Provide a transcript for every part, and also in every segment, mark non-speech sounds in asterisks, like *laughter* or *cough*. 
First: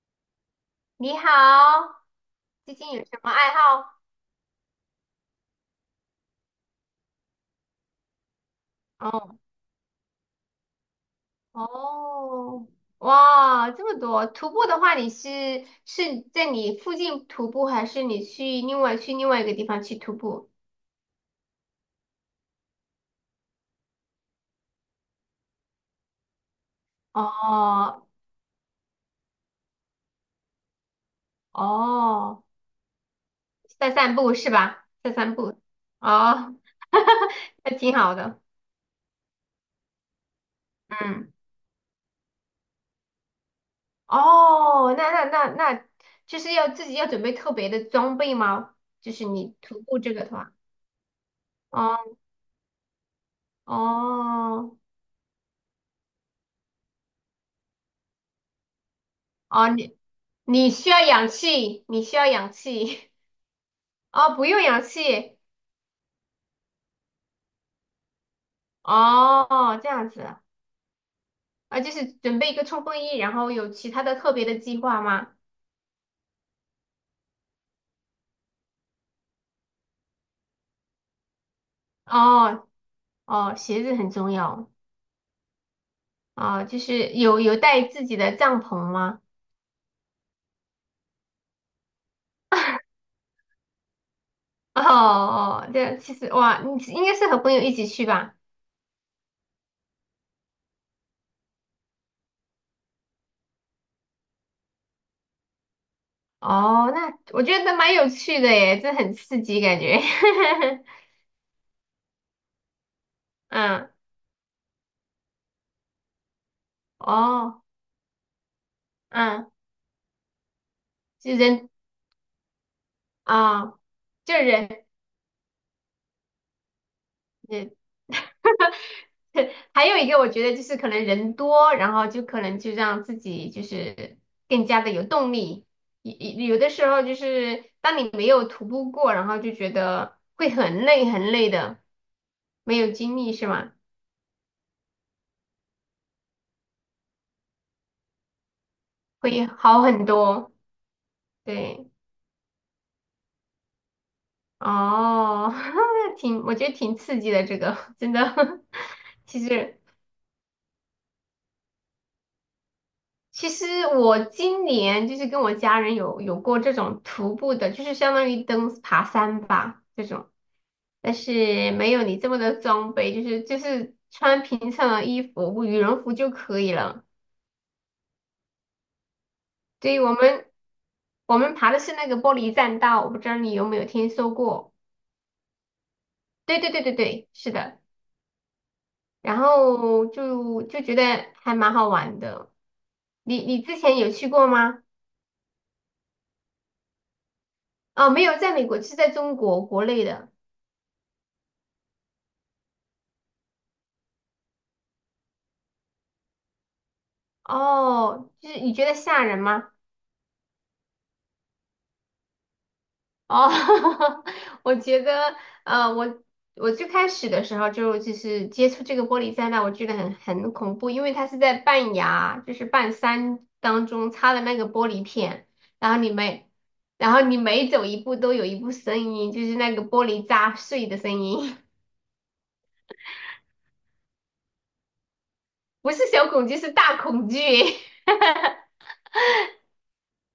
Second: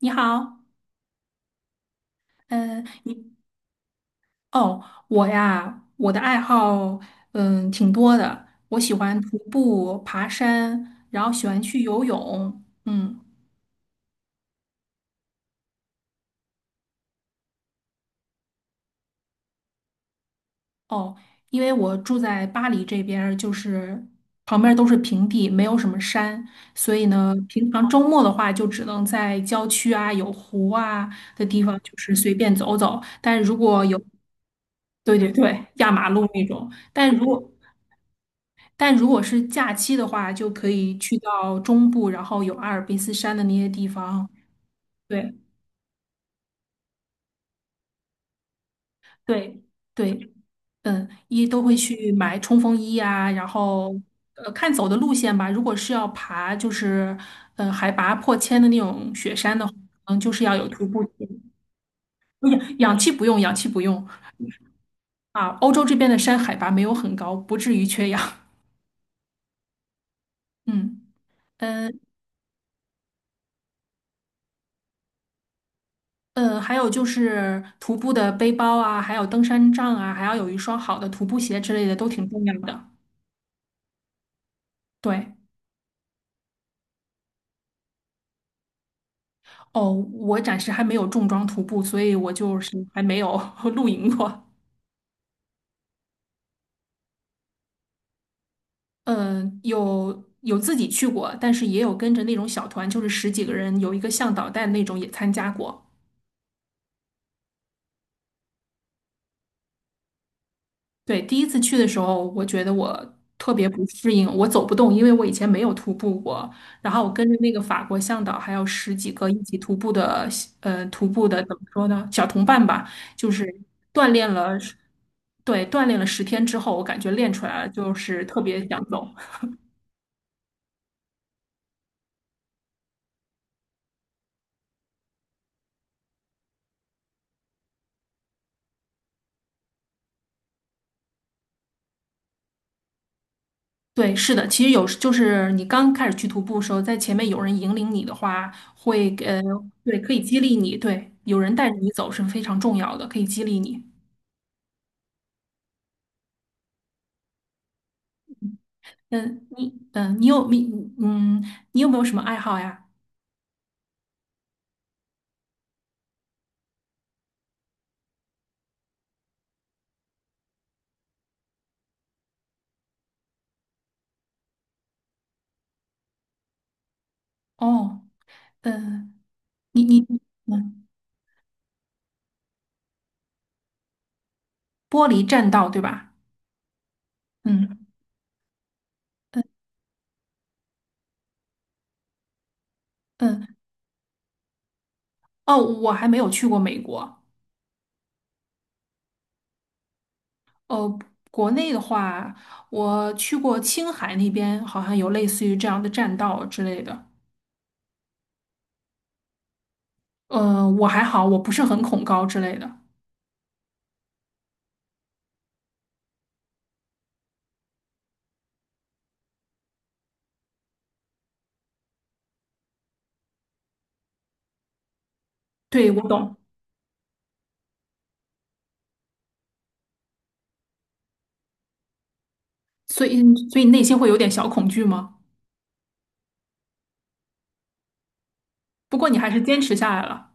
你好，你好，最嗯，近有什么爱好？哦，我呀，我的爱好挺多的，我喜欢徒哦。步、爬山，然后喜欢去游泳，哦。哇，这么多！徒步的话，你是在你附近徒步，还是你去另外一个地方去徒步？哦，因为我住在巴黎这边儿就是旁边儿都是平地，没有什么山，所以呢，平常周哦末的话就只能在郊区啊、有湖啊的地方，就是随哦，便走走，但如果在有散步是吧？在对对散步。对，压马路那哦。种。但如 *laughs* 果那挺好的。是假期的话，就可以去嗯。到中部，然后有阿尔卑斯山的那些地方。哦。那那对那那，就是要自己要准备特别的装备吗？就是你对徒步这个的对，话。一都会去哦买冲锋衣啊，然后看哦。走的路线吧。如果是要爬，就是海拔破千的那种雪山的哦，话，你就是要有你徒需要步氧机气，你需要不氧氧氧气气。不用，氧气不用 *laughs* 哦，不用氧气。啊。欧洲这边的山海拔没有很高，不至于缺氧。哦，这样子。*laughs* 嗯。啊，就嗯是准备一个冲锋衣，然后有其他的特别的计划吗？还有就是徒步的背包啊，还有登山杖啊，还要有一双好的徒步鞋之类的，都挺重要哦的。哦，鞋子很重要。对，哦，就是有带自己的帐篷吗？哦，我暂时还没有重装徒步，所以我就是还没有 *laughs* 露营过。哦哦，这其实哇，你应该是和朋友一起去吧？嗯、有自己去过，但是也有跟着那种小团，就是十几个人，有一个向导带的那种也参加过。哦，那我觉得蛮有趣的耶，这很刺激感觉。*laughs* 对，第一次去的时候，我觉得我特别不嗯。适应，我走不动，因为我以前没有徒步过。然后我跟着那个哦。法国向导，还有十几个一嗯。起徒步的，徒步就的怎么人说呢，小同伴吧，就是啊，锻炼就了，人。对，锻炼了10天之后，我感觉练出来了，就是特别想走。*laughs* 还有一个我觉得就是可能人多，然后就可能就让自己就是更加的有动力。有有的时候就是当你没有徒步过，然后就觉得会很累很累的，没有精力是吗？对，是的，其实有时就是你刚开始去徒步的时候，在前面有人引领你的话，会呃，会好对，很可以激多。励你，对，有人带着对。你走是非常重要的，可以激励你。哦。*laughs* 我觉得挺刺激的这个 *laughs*，真的。*laughs* 其嗯，你实。嗯，你有你嗯，你有没有什么爱好呀？其实我今年就是跟我家人有过这种徒步的，就是相当于登爬山吧这种，但是没有你这么的装备，就是穿平常的衣服，羽绒服就可以了。哦，嗯，你对于你我们嗯，我们爬的是那个玻璃栈道，我不知道你有没有听说过？玻璃栈道对吧？对对对对对，是的。嗯然嗯后就觉得还蛮好玩的。你嗯，你之前有去过吗？哦，我还没有去过美国。哦，没有，在美国，是在中国国内的。哦，国内的话，我去过青海那边，好像有类似于这样的栈道之类的。哦，就是你觉得吓人吗？我还好，我不是很恐高之类的。哦。*laughs* 我觉得，呃，我我最开始的时候就是接触这个玻璃灾难，我觉得很恐怖，因为它是在半崖，就是半山当中插的那个玻璃片，对，然后我你懂。每然后你每走一步都有一步声音，就是那个玻璃砸碎的声音。所以内心会有点小恐惧吗？*laughs* 不是小恐惧，是大恐惧。*laughs* 不过你还是坚持下来了。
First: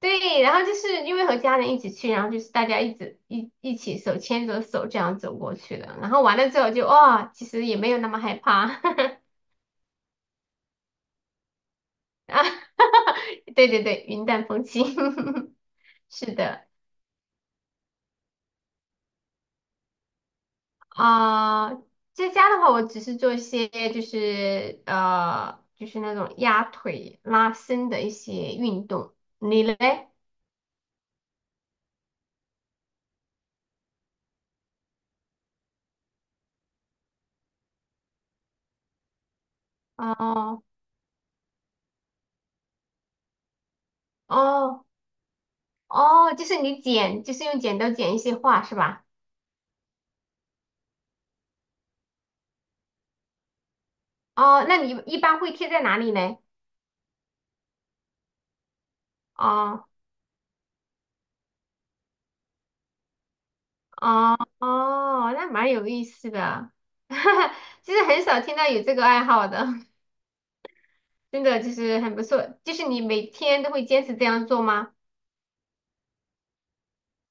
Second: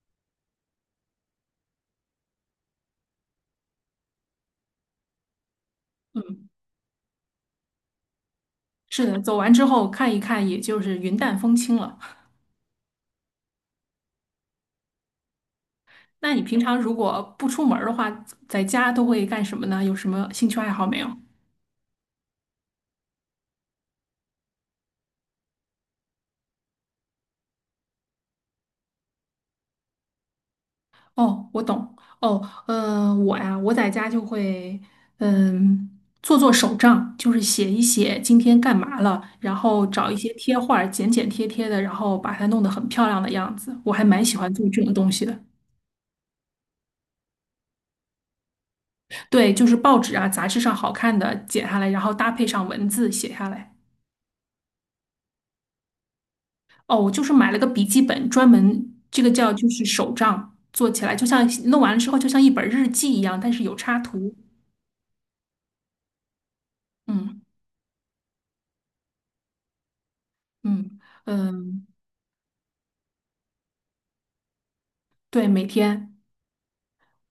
对，然后就是因为和家人一起去，然后就是大家一直一起手牵着手这样走过去的，然后完嗯，了之后就哦，其实也没有那么害怕。 是的，走完之后看一看，也就是云淡风轻了。*laughs* 啊，对对对，云淡风轻。*laughs* 那是你平的。常如果不出门儿的话，在家都会干什么呢？有什么兴趣爱好没有？啊、在家的话，我只是做一些就是那种压腿拉伸的一些运动。你嘞？哦，我懂。哦，我呀，我在家就会，嗯，做做手账，就是写一写今天干嘛了，然后找一些贴哦画儿，剪剪贴贴的，然后把它弄得很漂亮的样子。我还蛮喜欢做这哦种东西的。哦，就是你剪，就是用剪刀剪一些画是吧？对，就是报纸啊、杂志上好看的剪下来，然后搭配上文字写下来。哦，那你一般会贴在哪里呢？哦，我就是买了个笔记本，专门这个叫就是哦手账，做起来就像弄完了之后就像一本日记一样，但是有插图。哦哦，那蛮有意思的。嗯 *laughs* 其实很少听到有这个爱好的，嗯真的就嗯，是很不错。就是你每天都会坚持这样做吗？对，每天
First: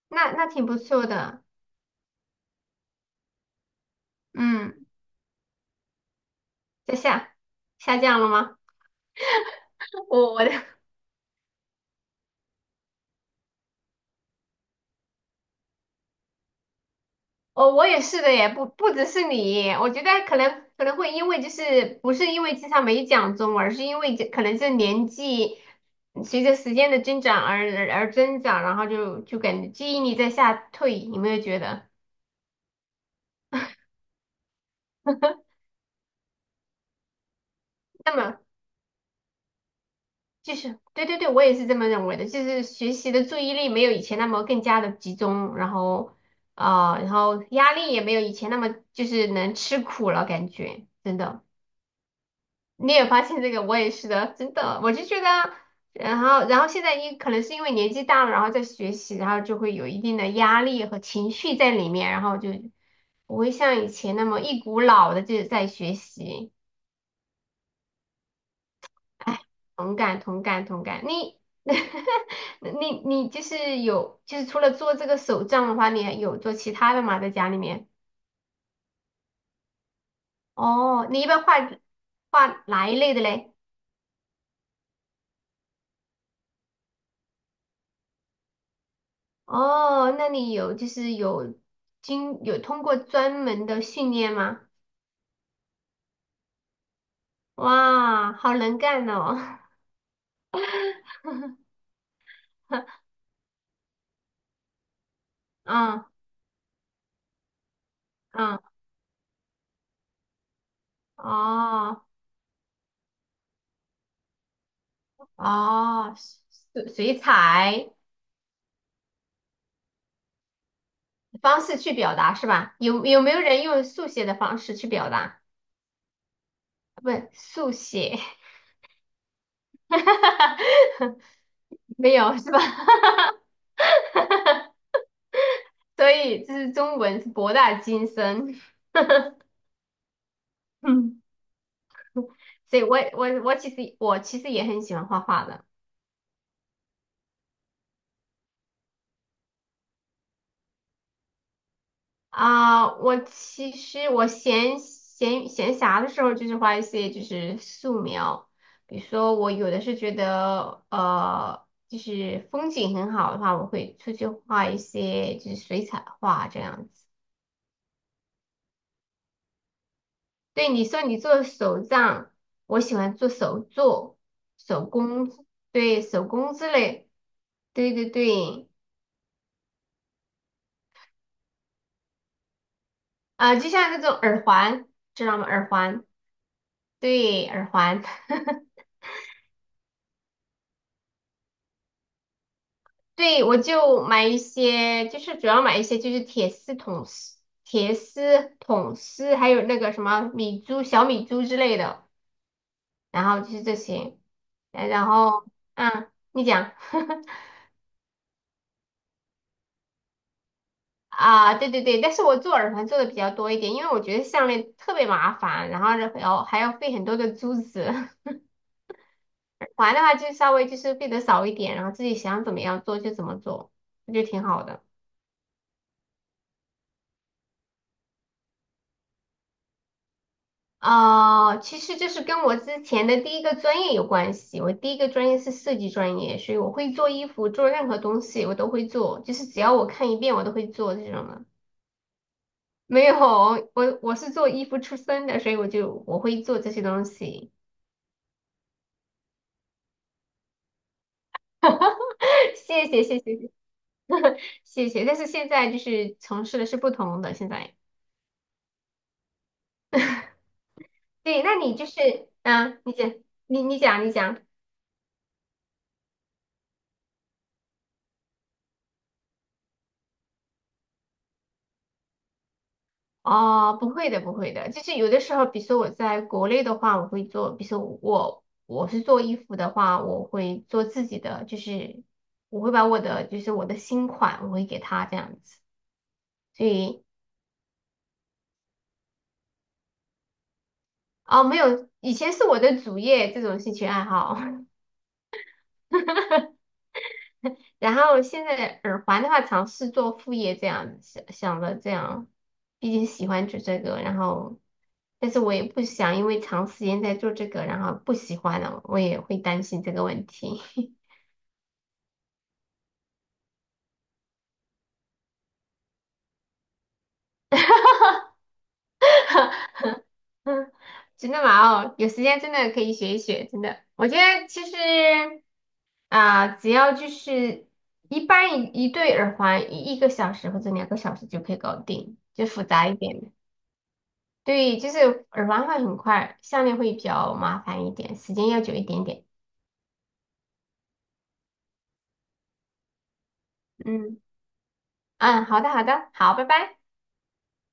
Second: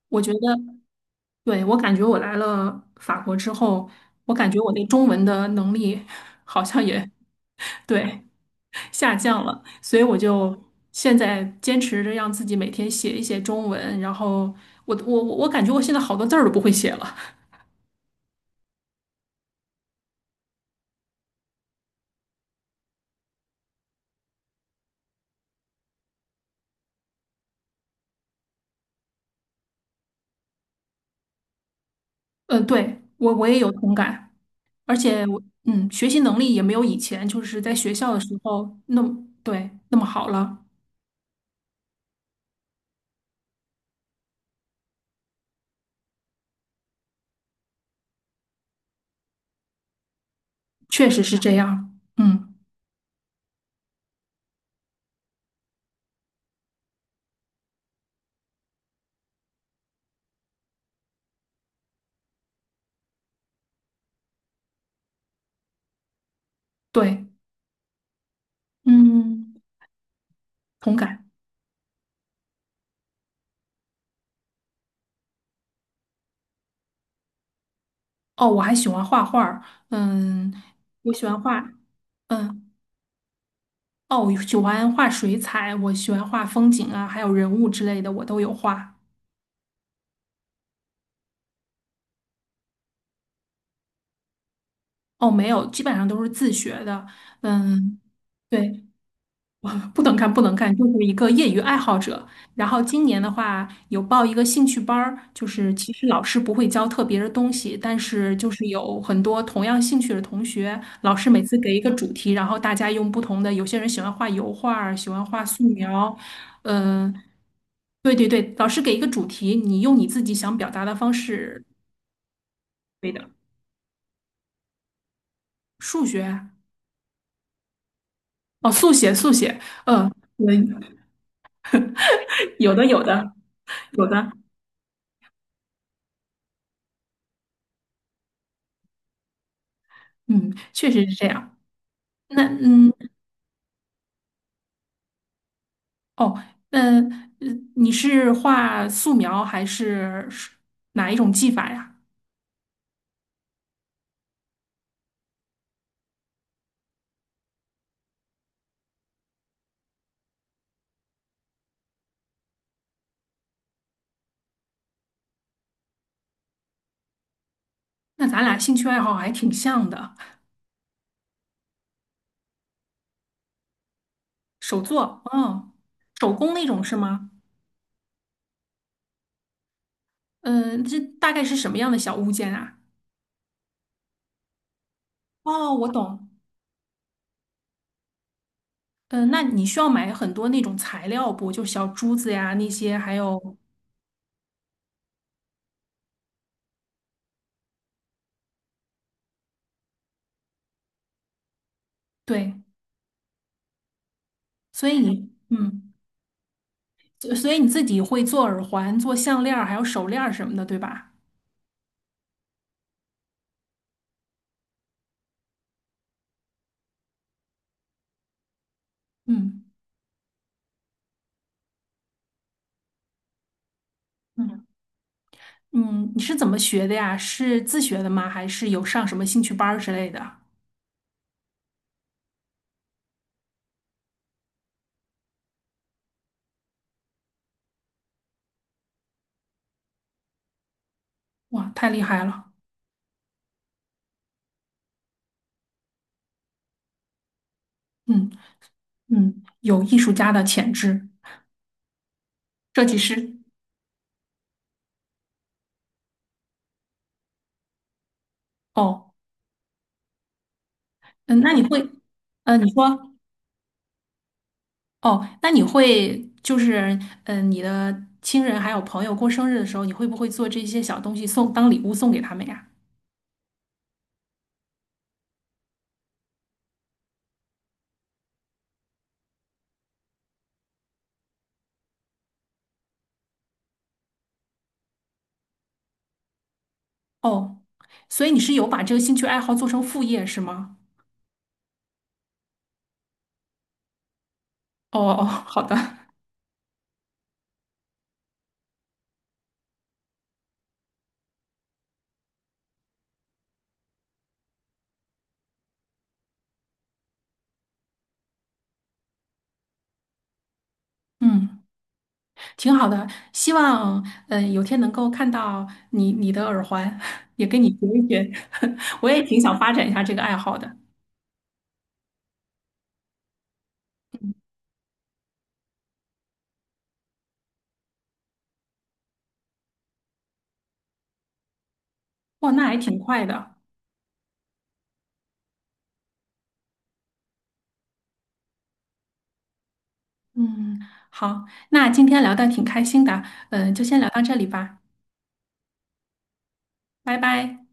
我觉那得，那挺不错的。对，我感觉我来了法国之后，我感觉我那嗯，中文的能力 *laughs* 好像在也，下下降对，了吗？下降了，所以 *laughs* 我我我的就现在坚持着让自己每天写一写中文，然后我感觉我现在好多字儿都不会写了。我也是的耶，不只是你，我觉得可能会因为就是不是因为经常没讲中，而是因为这可能是年纪随着时间的增长而增长，然后就感觉记忆力在下退，有没有觉得？嗯，对，我也有同感。而且我学习能力也没有以前就是在学校那的时么候那么，对，那么好就了，是对对对，我也是这么认为的，就是学习的注意力没有以前那么更加的集中，然后然后压力也没有以前那么就是能吃苦了，感觉确真实是的，这样。嗯，你也发现这个，我也是的，真的，我就觉得，然后现在可能是因为年纪大了，然后在学习，然后就会有一定的压力和情绪在里面，然后就不会像以前那么一股脑的就是在学习。对，哎，嗯，同感同感同同感。感。你 *laughs* 你就是有，就是除了做这个手账的话，你还有做其他的吗？在家里面？哦，我还喜欢画画儿嗯，哦，我你喜一欢般画画，画嗯，哪一类的嘞？哦，我喜欢画水彩，我喜欢画风景啊，还有人物之类的，我都有画。哦，那你就是有通过专门的训练吗？哦，没有，基本上都是自学的。嗯，哇，好能对，干哦！*laughs* 不能干，不能干，就是一个业余 *laughs* 爱好者。然后今年的话，有报一个兴趣班儿，就是其啊实老师不会教特别的东西，但是就啊。是有很多同样兴趣的同学，老师每次给一个哦主题，然后大家用不同的，有些人喜欢画油画儿，喜欢画素哦。描，水嗯、水彩对对对，老师给一个主题，你用你自己想表达的方方式，式去表达是吧？有对有的，没有人用速写的方式去表达？数学，不是速写。哦，速写，速写，嗯、嗯，*laughs* 没有是 *laughs* 吧？有的，有的，有的。*laughs* 所以这是中文是博大精深。嗯，*laughs* 确实是嗯，这样。那所以我我我其实我其实也很喜欢画画的。哦，那呃你是画素描还是哪一种技法呀？我其实我闲暇的时候就是画一些就是素描，比如说我有的是觉得就是风景很好的话，我会出去画一些就是水彩画这样子。那咱俩兴趣爱好还挺像的，对，你说你做手账，我喜欢做手作、手手作，工。哦，对，手手工工那之种是类。吗？对对对。嗯、这大概是什么样的小物件啊？就像那种耳环，知道吗？耳哦，我环。懂。对，耳环。*laughs* 嗯、那你需要买很多那种材料不？就小珠子呀那些，还有对，我就买一些，就是主要买一些就是铁丝桶丝，还有那个什么米珠、小米珠之类的，对，然后就是这些。所以然你后，嗯，嗯，你讲。所 *laughs* 所以你自己会做耳环、做项链儿还有手链儿什么的，对吧？啊，对对对，但是我做耳环做的比较多一点，因为我觉得项链特别麻烦，然后还要费很多的珠子。*laughs* 耳嗯环的话就稍微就是费的少一点，然后自己想怎么样做就怎么做，我觉得挺好嗯。的。嗯，你是怎么学的呀？是自学的吗？还是有上什么兴趣班儿之类的？哦、其实就是跟我之前的第一个专业有关系，我第一个专业是设计专业，所以我会做衣服，做任何东西我都会做，就是只要我看一遍我都会做这种的。哇，太厉害了！没有，我是做衣服出身的，所以我会做这些东西。嗯嗯，有艺术家的潜质，*laughs* 设谢计谢谢师。谢谢谢。但是现在就是从事的是不同的。现在哦，嗯，对，那那你你就会，是啊，你你说，讲。你讲，你讲。哦，那你会就是，你的亲人还有朋友过生日的时候，你会不会做这些小东西送当礼物送给他们呀？哦，不会的，不会的，就是有的时候，比如说我在国内的话，我会做，比如说我是做衣服的话，我会做自己的，就是我会把我的就是我的新款，我会给他这样子。所以哦，所以你是有把这个兴趣爱好做成副业是吗？哦，没有，以前是我的主业这种兴趣爱好。哦哦，好的，然后现在耳环的话，尝试做副业这样，想着这样，毕竟喜欢做这个，然后，但是我也不想因为长时间在做这个，然后不喜欢了，我也会担心这个问题。*laughs* 嗯。挺好的，希望有天能够看到你的耳环，*laughs* 也跟你学一学。*laughs* 我也挺想发展一下这个爱好嗯，的。真的吗？哦，有时间真的可以学一学，真的，我觉得其实只要就是一般一对耳环一个小时或者2个小时就可以搞定，就哇，复那还杂一挺点快的。的。对，就是耳环会很快，项链会比较麻烦一点，时间要久一点点。嗯，好，那今天聊的挺开心的，就先聊嗯到这里吧，嗯，好的好的，好，拜拜。拜拜。